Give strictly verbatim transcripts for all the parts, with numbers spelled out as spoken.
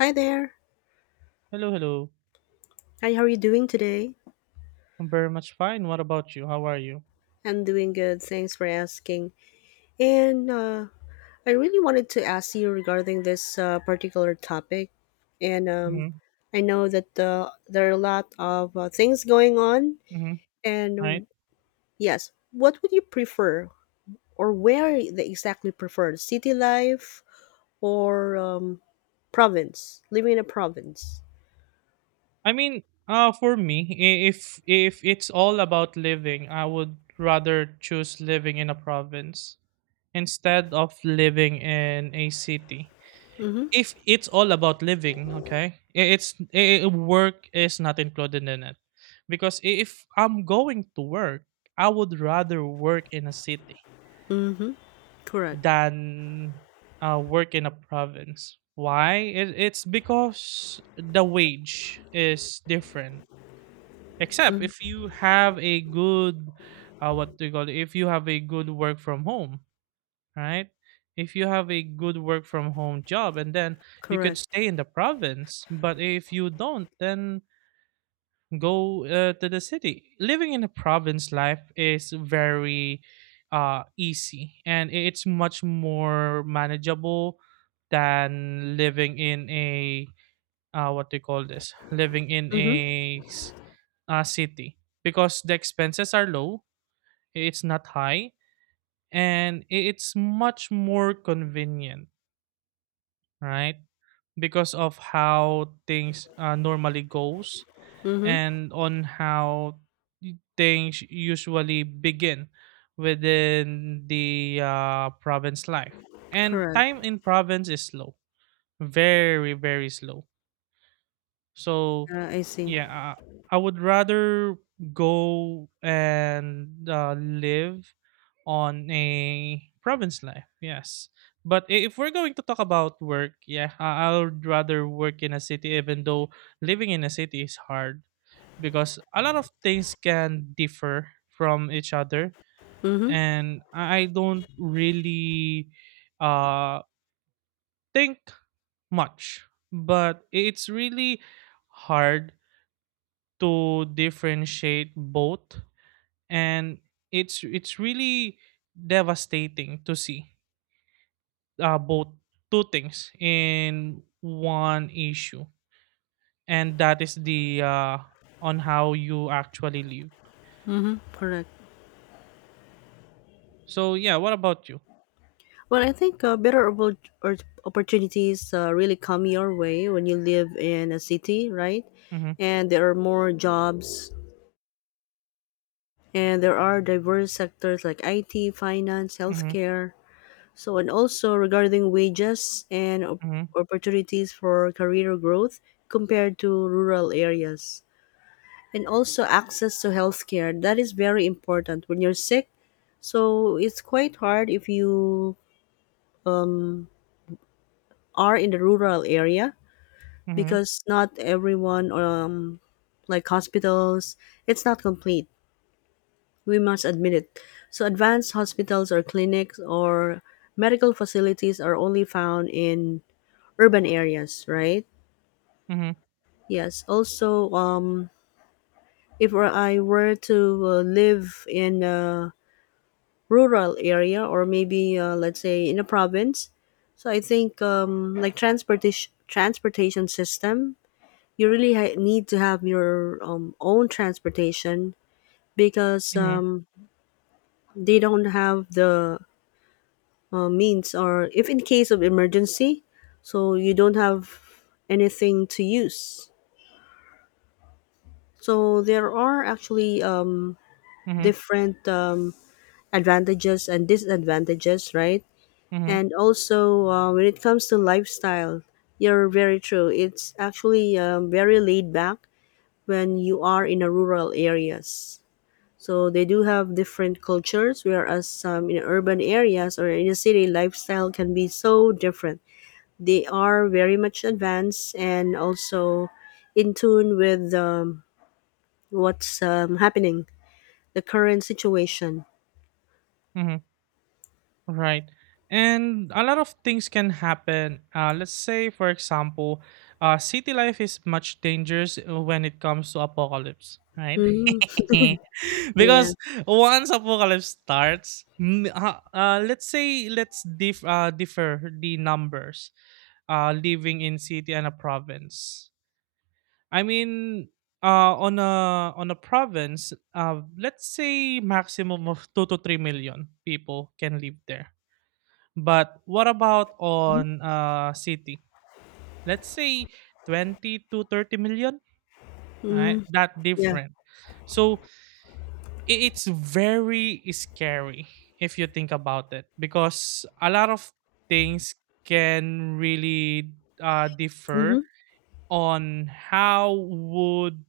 Hi there. Hello, hello. Hi, how are you doing today? I'm very much fine. What about you? How are you? I'm doing good. Thanks for asking. And uh, I really wanted to ask you regarding this uh, particular topic. And um, Mm-hmm. I know that uh, there are a lot of uh, things going on. Mm-hmm. Right. And yes, what would you prefer, or where they exactly prefer, city life or um, province, living in a province? I mean, uh, for me, i- if if it's all about living, I would rather choose living in a province instead of living in a city. Mm-hmm. If it's all about living, okay, i- it's i i- work is not included in it, because i- if I'm going to work, I would rather work in a city Mm-hmm. Correct. than uh, work in a province. Why? It, it's because the wage is different. Except if Mm-hmm. you have a good, uh, what do you call it? If you have a good work from home, right? If you have a good work from home job, and then you could Correct. stay in the province. But if you don't, then go uh, to the city. Living in a province life is very uh, easy and i- it's much more manageable than living in a uh, what do you call this? Living in Mm-hmm. a s- uh, city because the expenses are low, it's not high, and i- it's much more convenient, right? Because of how things uh, normally goes Mm-hmm. and on how things usually begin within the uh, province life. And Correct. time in province is slow, very, very slow. So, Uh, I see. yeah, uh, I would rather go and uh, live on a province life, yes. But i- if we're going to talk about work, yeah, I I would rather work in a city, even though living in a city is hard because a lot of things can differ from each other Mm-hmm. and I don't really uh think much but it's really hard to differentiate both and it's it's really devastating to see uh, both two things in one issue and that is the uh on how you actually live. Mm-hmm. Correct. So yeah, what about you? Well, I think uh, better oppor- or- opportunities uh, really come your way when you live in a city, right? Mm-hmm. And there are more jobs, and there are diverse sectors like I T, finance, Mm-hmm. healthcare. So, and also regarding wages and op- Mhm, opportunities for career growth compared to rural areas. And also access to healthcare. That is very important when you're sick. So, it's quite hard if you um. are in the rural area mhm, because not everyone um like hospitals, it's not complete, we must admit it. So advanced hospitals or clinics or medical facilities are only found in urban areas, right? mhm, Yes, also, um if were- I were to uh, live in a rural area, or maybe uh, let's say in a province, so I think um like transportation transportation system, you really ha- need to have your um, own transportation, because mhm, um, they don't have the uh, means, or if in case of emergency, so you don't have anything to use. So there are actually, um, mhm, different, um, advantages and disadvantages, right? mhm, And also, uh, when it comes to lifestyle, you're very true, it's actually, um, very laid back when you are in a rural areas. So they do have different cultures, whereas some in urban areas or in a city, lifestyle can be so different. They are very much advanced, and also in tune with um, what's um, happening, the current situation. mhm, right. And a lot of things can happen. Uh, let's say, for example, uh, city life is much dangerous uh, when it comes to apocalypse, right? Hmm. Yeah. Because once apocalypse starts, m- uh, uh, let's say let's dif- uh, differ the numbers uh, living in city and a province. I mean, uh, on a on a province, uh, let's say maximum of two to three million people can live there. But what about on a city? Let's say twenty to thirty million. Right, Mm, that yeah. different. So i- it's very scary if you think about it because a lot of things can really uh, Mm-hmm. differ on how would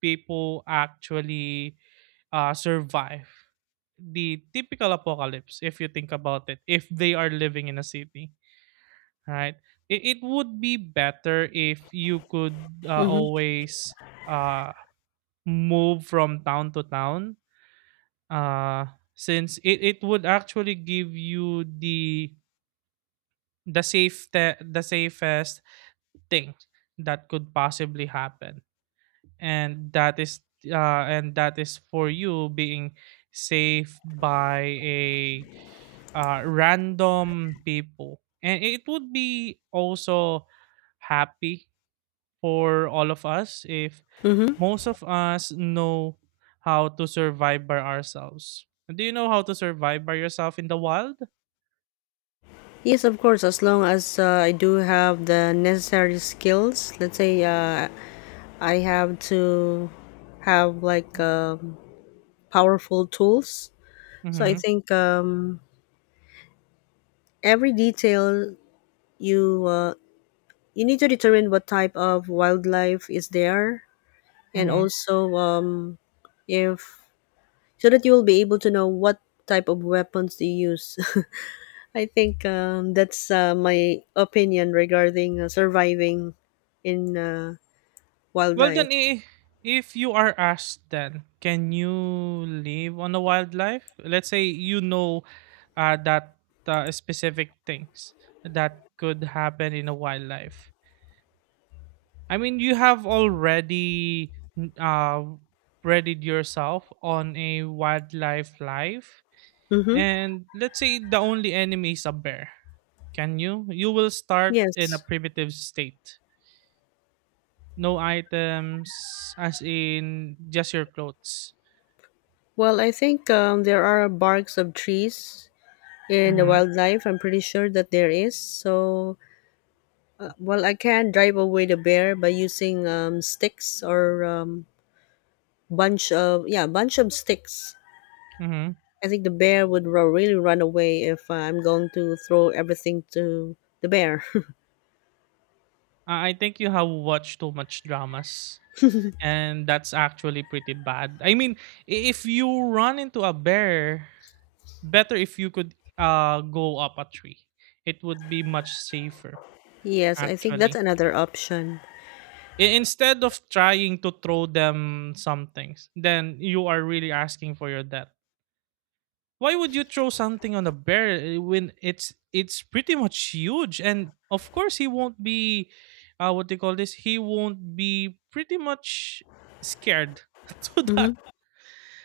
people actually uh, survive the typical apocalypse if you think about it if they are living in a city, right? It, it would be better if you could uh, Mm-hmm. always uh, move from town to town, uh, since it, it would actually give you the the safe the safest thing that could possibly happen, and that is uh, and that is for you being saved by a uh, random people, and it would be also happy for all of us if Mm-hmm. most of us know how to survive by ourselves. Do you know how to survive by yourself in the wild? Yes, of course. As long as uh, I do have the necessary skills, let's say uh, I have to have like um, powerful tools. So I Mm-hmm, think, um, every detail, you uh, you need to determine what type of wildlife is there, and mm-hmm. also um, if so that you will be able to know what type of weapons to use. I think um, that's uh, my opinion regarding uh, surviving in uh, Well, wildlife. then, i- if you are asked, then can you live on the wildlife? Let's say you know uh, that uh, specific things that could happen in a wildlife. I mean, you have already n- uh, readied yourself on a wildlife life, Mm-hmm. and let's say the only enemy is a bear. Can you? You will start in a Yes. primitive state. No items as in just your clothes. Well, I think um, there are barks of trees in the Mhm, wildlife. I'm pretty sure that there is. So, well, I can drive away the bear by using um, sticks or um, bunch of yeah, bunch of sticks. mhm. I think the bear would ru- really run away if I'm going to throw everything to the bear. Ah, I think you have watched too much dramas, and that's actually pretty bad. I mean, i- if you run into a bear, better if you could uh go up a tree. It would be much safer Yes, I think that's actually. another option. I- Instead of trying to throw them some things, then you are really asking for your death. Why would you throw something on a bear uh, when it's it's pretty much huge, and of course he won't be uh what they call this he won't be pretty much scared to that. Hmm.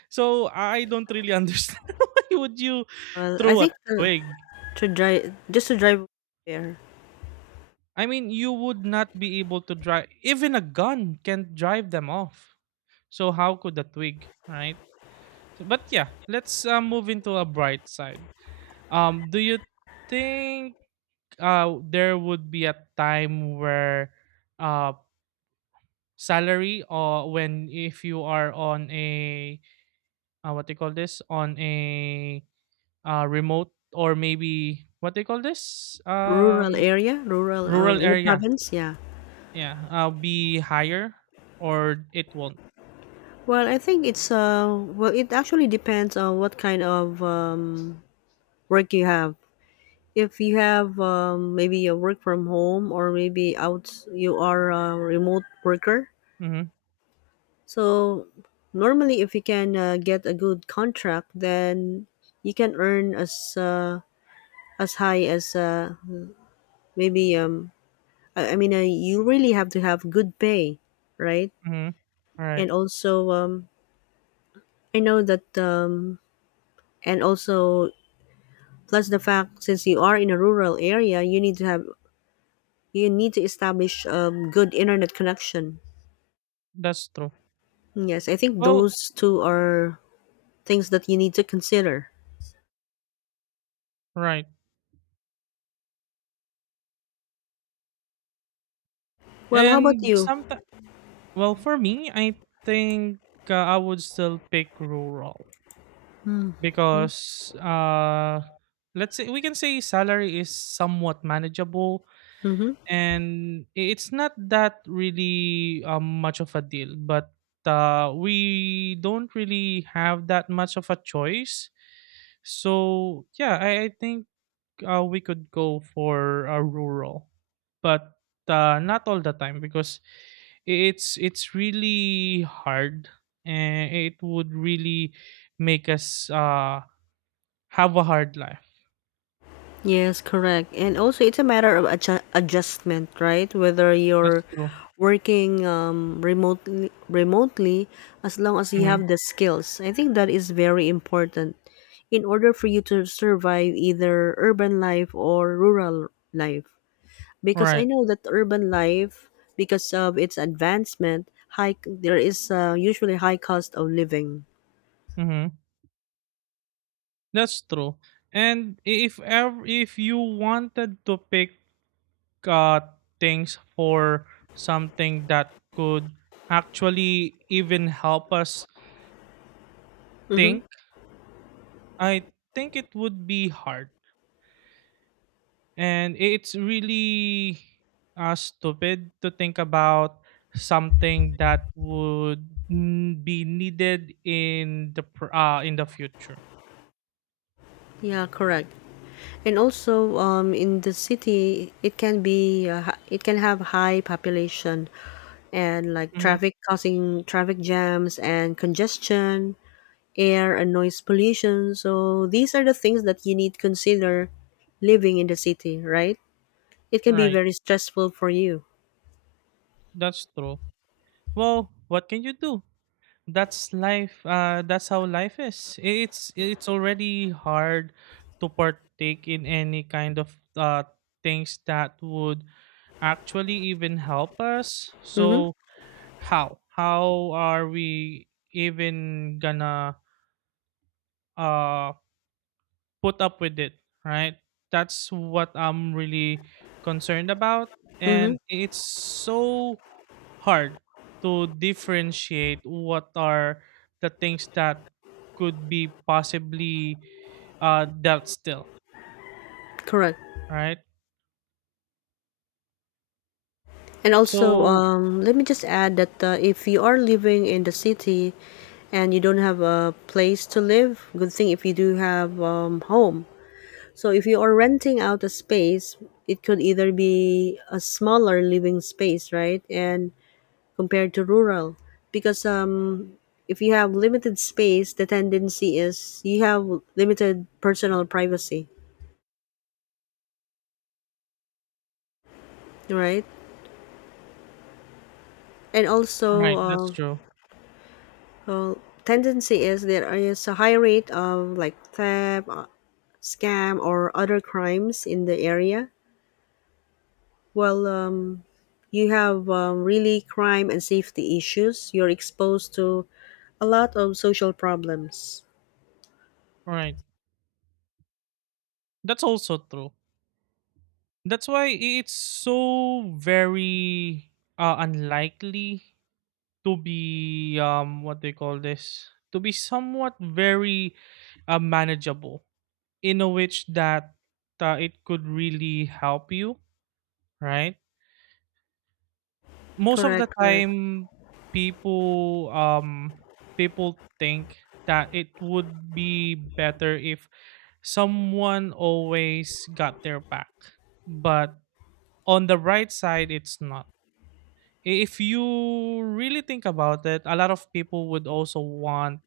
So I don't really understand why would you Well, I throw a think uh, twig. to drive just to drive away bear. I mean, you would not be able to drive, even a gun can't drive them off, so how could a twig, right? So, but yeah, let's uh, move into a bright side. Um do you think uh there would be a time where uh salary, or when if you are on a uh, what do you call this, on a uh remote or maybe what do you call this, Rural um area, rural, um, rural in the area, province. Yeah. yeah, uh be higher or it won't? Well, I think it's uh well it actually depends on what kind of um, work you have. If you have, um, maybe a work from home, or maybe out, you are a remote worker. Mm-hmm, So normally, if you can uh, get a good contract, then you can earn as uh, as high as uh, maybe um i, I mean uh, you really have to have good pay, right? mm-hmm. All right. And also, um, I know that, um, and also plus the fact, since you are in a rural area, you need to have, you need to establish, um, good internet connection. That's true. Yes, I think Well, those two are things that you need to consider. right. Well, how about And you? sometimes, well, for me, I think uh, I would still pick rural Mm-hmm. because uh let's say we can say salary is somewhat manageable and i- it's not that really um, much of a deal, but uh, we don't really have that much of a choice. So yeah, i, I think uh, we could go for a rural, but uh, not all the time because i- it's it's really hard and it would really make us uh have a hard life. Yes, correct. And also, it's a matter of adju- adjustment, right? Whether That's you're true. working um, remotely, remotely, as long as you Mhm. have the skills, I think that is very important in order for you to survive either urban life or rural life. Because Right. I know that urban life, because of its advancement, high there is uh, usually high cost of living. Mhm. That's true. And i- if ever, if you wanted to pick uh things for something that could actually even help us Mm-hmm. think, I think it would be hard. And it's really uh stupid to think about something that would mm, be needed in the pr- uh in the future. Yeah, correct. And also, um, in the city, it can be uh, hi- it can have high population, and like Mhm. traffic causing traffic jams and congestion, air and noise pollution. So these are the things that you need to consider living in the city, right? It can be Right. very stressful for you. That's true. Well, what can you do? That's life. Uh, that's how life is. It's it's already hard to partake in any kind of uh things that would actually even help us. Mm-hmm. So how how are we even gonna uh put up with it, right? That's what I'm really concerned about, Mm-hmm. and it's so hard to differentiate what are the things that could be possibly uh dealt still, Correct. right? And also, So um, let me just add that uh, if you are living in the city and you don't have a place to live, good thing if you do have, um, home. So if you are renting out a space, it could either be a smaller living space, right? And compared to rural, because, um, if you have limited space, the tendency is you have limited personal privacy, right? And also, right, that's uh, true, well, tendency is there is a high rate of like theft, uh, scam, or other crimes in the area. Well, um, you have, um, really crime and safety issues. You're exposed to a lot of social problems. right, that's also true. That's why it's so very uh, unlikely to be um what they call this to be somewhat very uh, manageable in a which that uh, it could really help you, right? Most of the Correct, correct. time people um people think that it would be better if someone always got their back, but on the right side it's not. If you really think about it, a lot of people would also want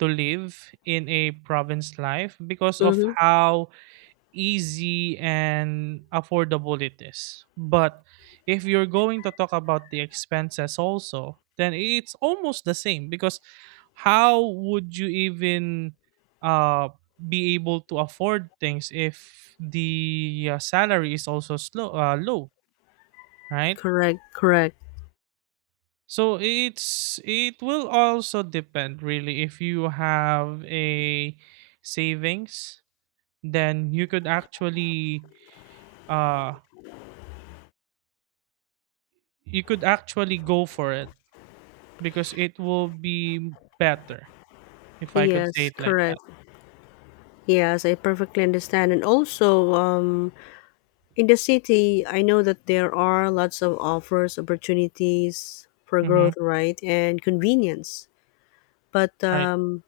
to live in a province life because of Mm-hmm. how easy and affordable it is. But if you're going to talk about the expenses also, then it's almost the same, because how would you even uh, be able to afford things if the uh, salary is also slow, uh, low, right? Correct, correct. So it's it will also depend really if you have a savings, then you could actually uh you could actually go for it, because it will be better, if I could say Yes, it like that. correct. Yes, I perfectly understand. And also, um, in the city, I know that there are lots of offers, opportunities for Mm-hmm. growth, right? And convenience. But Right. um,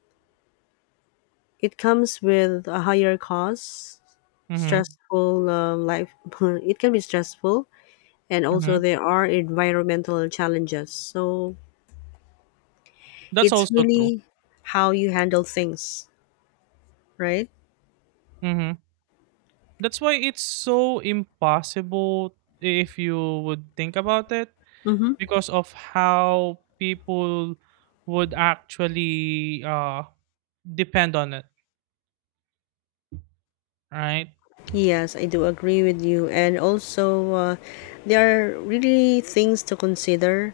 it comes with a higher cost, Mm-hmm. stressful um, life. It can be stressful, and Mm-hmm. also there are environmental challenges. So That's it's also true. really how you handle things, right? Mm-hmm. That's why it's so impossible if you would think about it Mm-hmm. because of how people would actually uh, depend on it. Right. Yes, I do agree with you. And also, uh, there are really things to consider,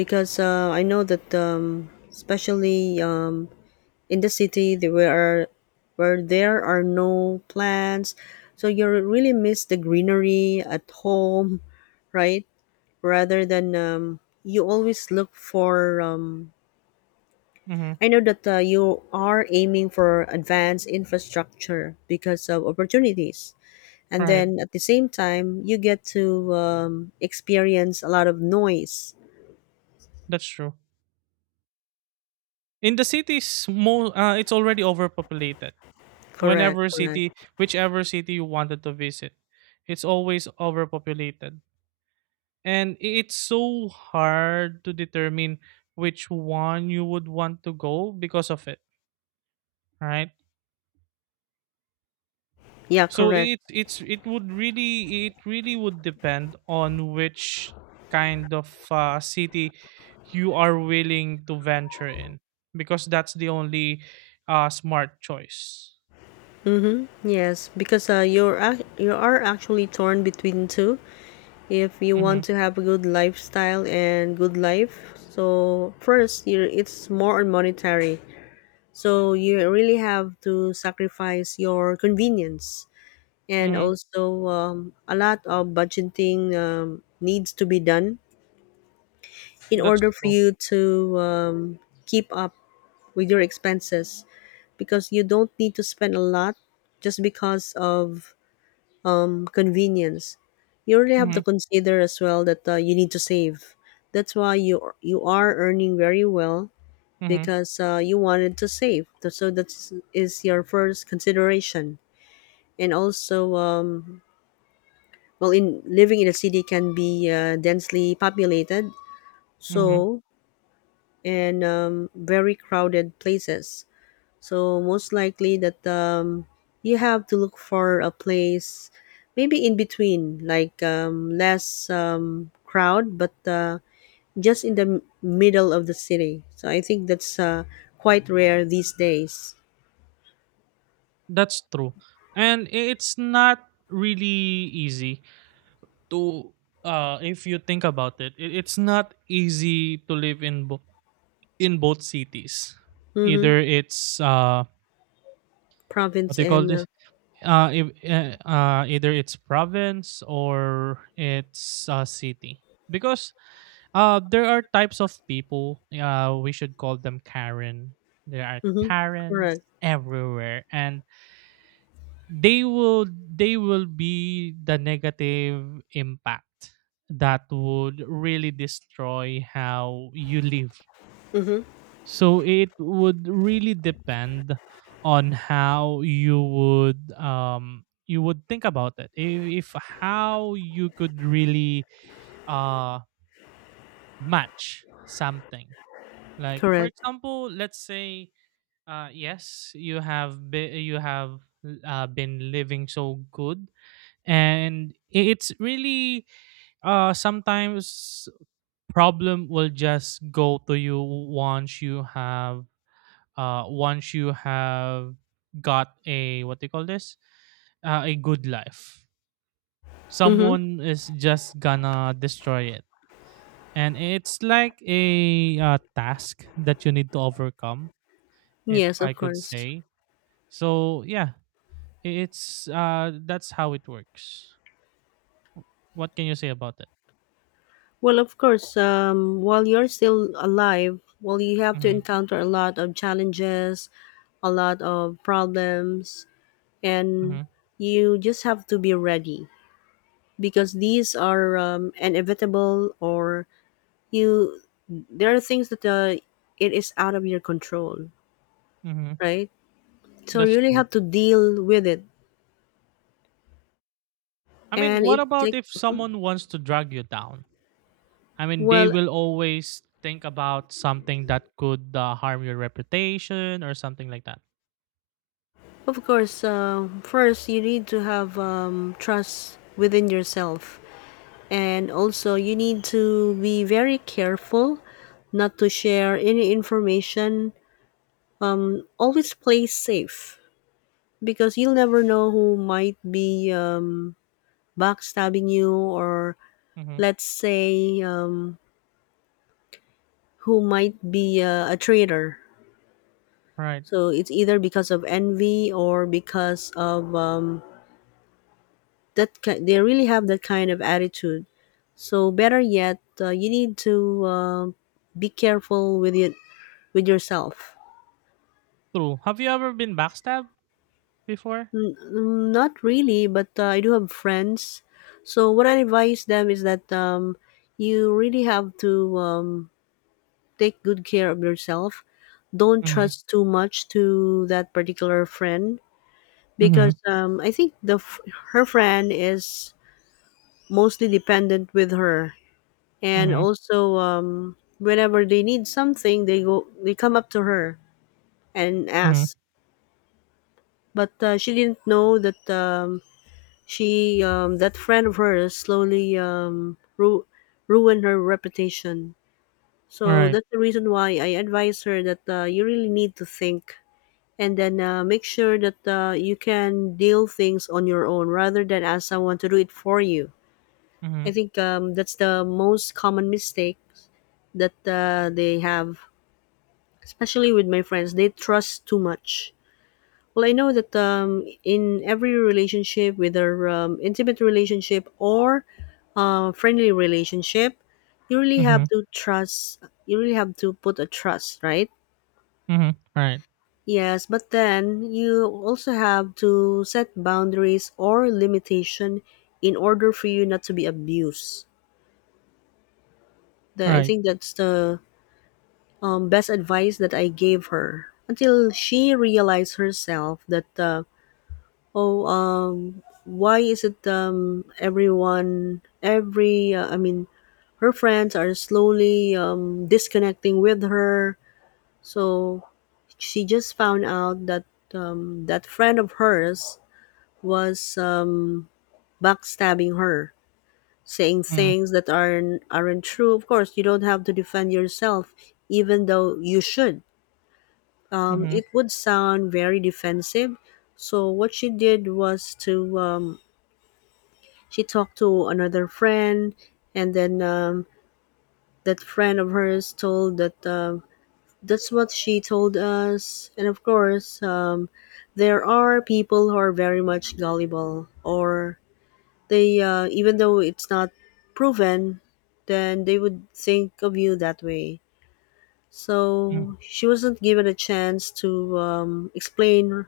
because uh, I know that, um, especially um, in the city, there were where there are no plants, so you really miss the greenery at home. Right, rather than, um, you always look for, um, Mm-hmm. I know that uh, you are aiming for advanced infrastructure because of opportunities, and Right. then at the same time, you get to, um, experience a lot of noise. That's true. In the cities, mo- uh, it's already overpopulated. Correct, Whenever correct. city whichever city you wanted to visit, it's always overpopulated, and i- it's so hard to determine which one you would want to go because of it, right? Yeah, So correct. it it's it would really, it really would depend on which kind of uh, city you are willing to venture in, because that's the only uh smart choice. Mm-hmm. Yes, because uh, you're ac- you are actually torn between two. If you Mm-hmm, want to have a good lifestyle and good life, so first you, it's more on monetary. So you really have to sacrifice your convenience, and mm-hmm. also um, a lot of budgeting um, needs to be done in That's order for true. you to, um, keep up with your expenses, because you don't need to spend a lot just because of, um, convenience. You really have to Mm-hmm, consider as well that uh, you need to save. That's why you you are earning very well, mm-hmm, because uh, you wanted to save. Th- So that is your first consideration. And also, um, well, in living in a city can be uh, densely populated, mm-hmm. so and um, very crowded places. So most likely that, um, you have to look for a place maybe in between, like um, less um, crowd, but uh, just in the m- middle of the city. So I think that's uh, quite rare these days. That's true. And i- it's not really easy to uh if you think about it, i- it's not easy to live in bo- in both cities. Mm-hmm. Either it's uh what Province they call and uh, this uh, if, uh, uh either it's province or it's uh, city, because uh there are types of people, uh we should call them Karen. There are mm-hmm. Karens Correct. everywhere and they will, they will be the negative impact that would really destroy how you live. Mm-hmm. So it would really depend on how you would um you would think about it, if, if how you could really uh match something. Like for Correct. example, let's say uh yes, you have be- you have uh, been living so good, and i- it's really uh sometimes problem will just go to you once you have uh once you have got a what do you call this, uh, a good life, Mm-hmm. someone is just gonna destroy it, and it's like a uh, task that you need to overcome, if Yes, I of could course. say. So yeah, i- it's uh that's how it works. What can you say about it? Well, of course, um, while you're still alive, well, you have to Mm-hmm, encounter a lot of challenges, a lot of problems, and mm-hmm, you just have to be ready, because these are um, inevitable, or you, there are things that uh, it is out of your control, mm-hmm. right? So you That's really true. have to deal with it. I mean, And what it about take, if someone wants to drag you down? I mean, they well, will always think about something that could uh, harm your reputation or something like that. of course uh, first you need to have, um, trust within yourself, and also you need to be very careful not to share any information. Um, always play safe, because you'll never know who might be, um, backstabbing you, or Mm-hmm. let's say um, who might be uh, a traitor. Right. So it's either because of envy, or because of, um, that ki- they really have that kind of attitude. So better yet uh, you need to uh, be careful with it, with yourself. True. Have you ever been backstabbed before? N- n- not really, but uh, I do have friends. So what I advise them is that, um, you really have to, um, take good care of yourself. Don't Mm-hmm. trust too much to that particular friend, Mm-hmm. because um, I think the f- her friend is mostly dependent with her, and Mm-hmm. also um, whenever they need something, they go they come up to her and Mm-hmm. ask. But uh, she didn't know that, um, she um, that friend of hers slowly, um, ru- ruined her reputation. So Right. that's the reason why I advise her that uh, you really need to think, and then uh, make sure that uh, you can deal things on your own rather than ask someone to do it for you. Mm-hmm. I think um, that's the most common mistake that uh, they have, especially with my friends, they trust too much. Well, I know that, um, in every relationship, whether um, intimate relationship or uh, friendly relationship, you really Mm-hmm. have to trust, you really have to put a trust, right? Mm-hmm. Right. Yes, but then you also have to set boundaries or limitation in order for you not to be abused. The, I Right. think that's the um, best advice that I gave her until she realized herself that uh, oh, um why is it um everyone, every uh, I mean, her friends are slowly um, disconnecting with her. So she just found out that um, that friend of hers was um, backstabbing her, saying Mm-hmm. things that aren't aren't true. Of course, you don't have to defend yourself, even though you should. Um, Mm-hmm. It would sound very defensive. So what she did was to um, she talked to another friend, and then um, that friend of hers told that um that's what she told us. And of course, um, there are people who are very much gullible, or they, uh, even though it's not proven, then they would think of you that way. Mm. So she wasn't given a chance to um, explain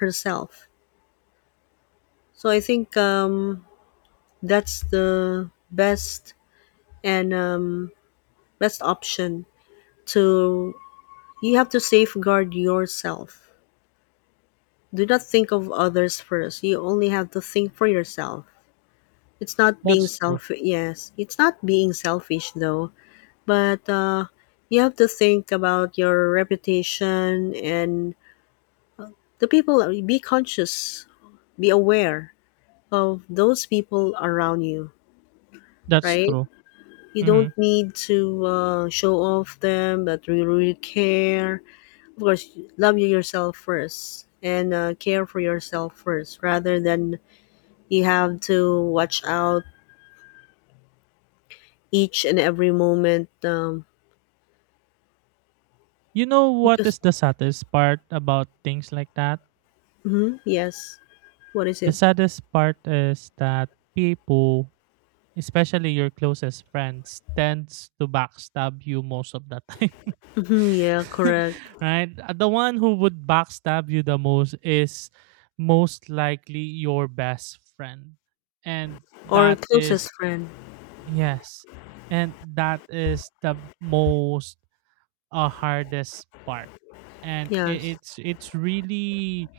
herself. So I think um, that's the best, and um, best option to, you have to safeguard yourself. Do not think of others first, you only have to think for yourself. It's not being That's true. selfish, yes, it's not being selfish though, but uh, you have to think about your reputation and the people. Be conscious, be aware of those people around you, That's right? true. You Mm-hmm. don't need to uh, show off them that you really care. Of course, love you yourself first and uh, care for yourself first rather than, you have to watch out each and every moment. um, You know what Because is the saddest part about things like that? Mhm, yes, what is The it? saddest part is that people, especially your closest friends, tends to backstab you most of the time. Mhm, yeah, correct. Right. Uh, the one who would backstab you the most is most likely your best friend, and Or that is closest friend. yes, and that is the most uh, hardest part, and i- Yes, it's it's really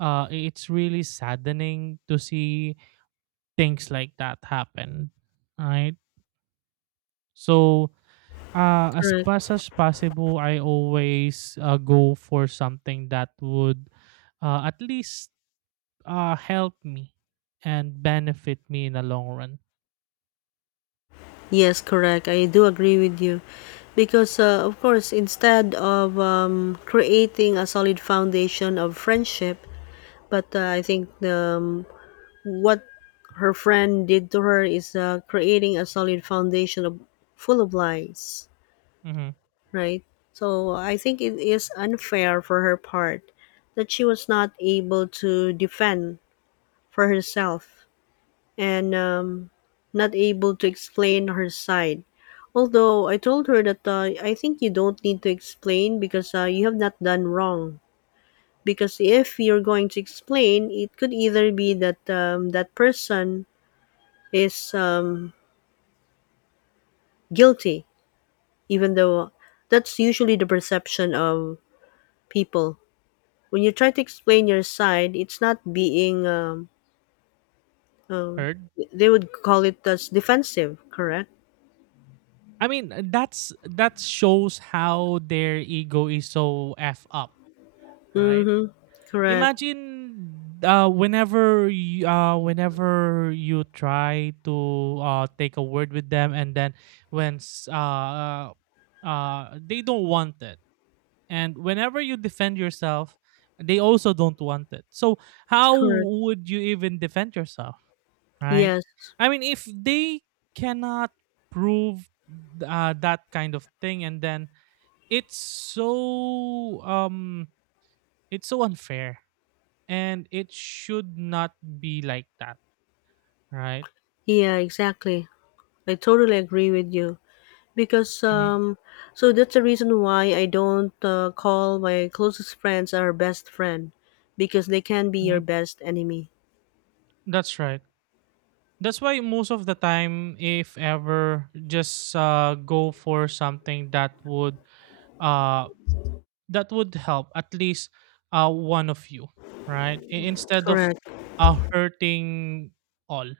uh it's really saddening to see things like that happen, right? So uh as correct. fast as possible, I always uh, go for something that would uh, at least uh help me and benefit me in the long run. Yes, correct. I do agree with you. Because, uh, of course, instead of um, creating a solid foundation of friendship, but uh, I think the, um, what her friend did to her is, uh, creating a solid foundation of, full of lies, Hmm. right? So I think it is unfair for her part that she was not able to defend for herself, and um, not able to explain her side. Although I told her that uh, I think you don't need to explain because uh, you have not done wrong. Because if you're going to explain, it could either be that um, that person is um, guilty, even though that's usually the perception of people. When you try to explain your side, it's not being, um, um, Heard. they would call it as defensive, correct? I mean, uh, that's that shows how their ego is so f up, right? Mm-hmm. Correct. Imagine uh whenever you, uh whenever you try to uh take a word with them, and then when s- uh uh they don't want it. And whenever you defend yourself, they also don't want it. So how Correct. would you even defend yourself, right? Yes. I mean, if they cannot prove uh, that kind of thing, and then it's so um, it's so unfair, and it should not be like that, right? Yeah, exactly. I totally agree with you because Hmm. um so that's the reason why I don't uh, call my closest friends our best friend, because they can be Hmm. your best enemy. That's right. That's why most of the time, if ever, just uh, go for something that would uh that would help at least uh, one of you, right? I- instead of Correct. uh, hurting all.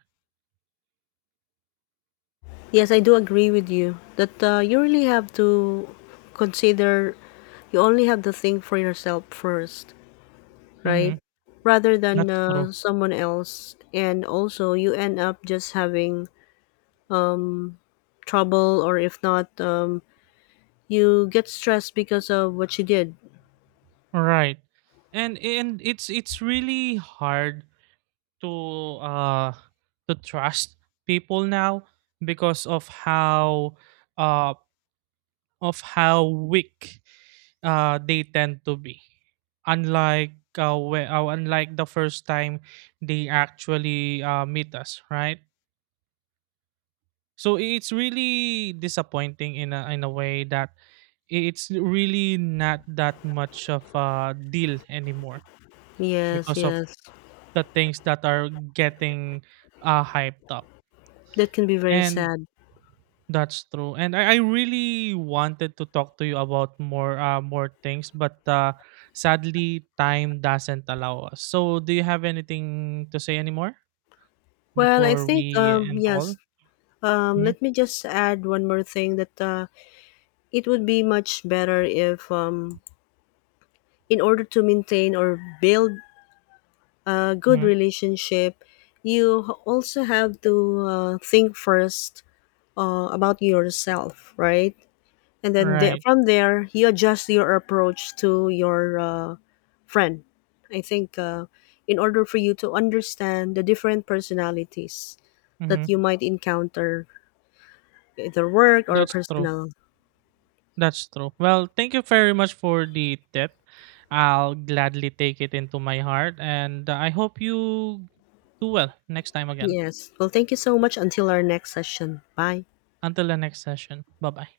Yes, I do agree with you that uh, you really have to consider, you only have to think for yourself first, Hmm. right? Rather than That's true. uh, someone else, and also you end up just having trouble, or if not um you get stressed because of what you did. Right. And and it's it's really hard to uh to trust people now because of how uh of how weak uh they tend to be. Unlike uh, we, uh, unlike the first time they actually uh, meet us, right? So it's really disappointing in a in a way that it's really not that much of a deal anymore Yes, because of yes. the things that are getting uh, hyped up. That can be very And sad. that's true. And I, I really wanted to talk to you about more uh, more things, but uh, sadly time doesn't allow us. So do you have anything to say anymore Well, I before think we um end the call? yes. Um Mm-hmm. Let me just add one more thing that uh it would be much better if um in order to maintain or build a good Mm-hmm. relationship, you h- also have to uh, think first uh, about yourself, right? And then the Right. from there you adjust your approach to your, uh, friend. I think uh, in order for you to understand the different personalities that you Mm-hmm. might encounter, either work or That's true. personal. That's true. Well, thank you very much for the tip. I'll gladly take it into my heart, and uh, I hope you do well next time again. Yes, well, thank you so much, until our next session, bye. Until the next session. Bye bye.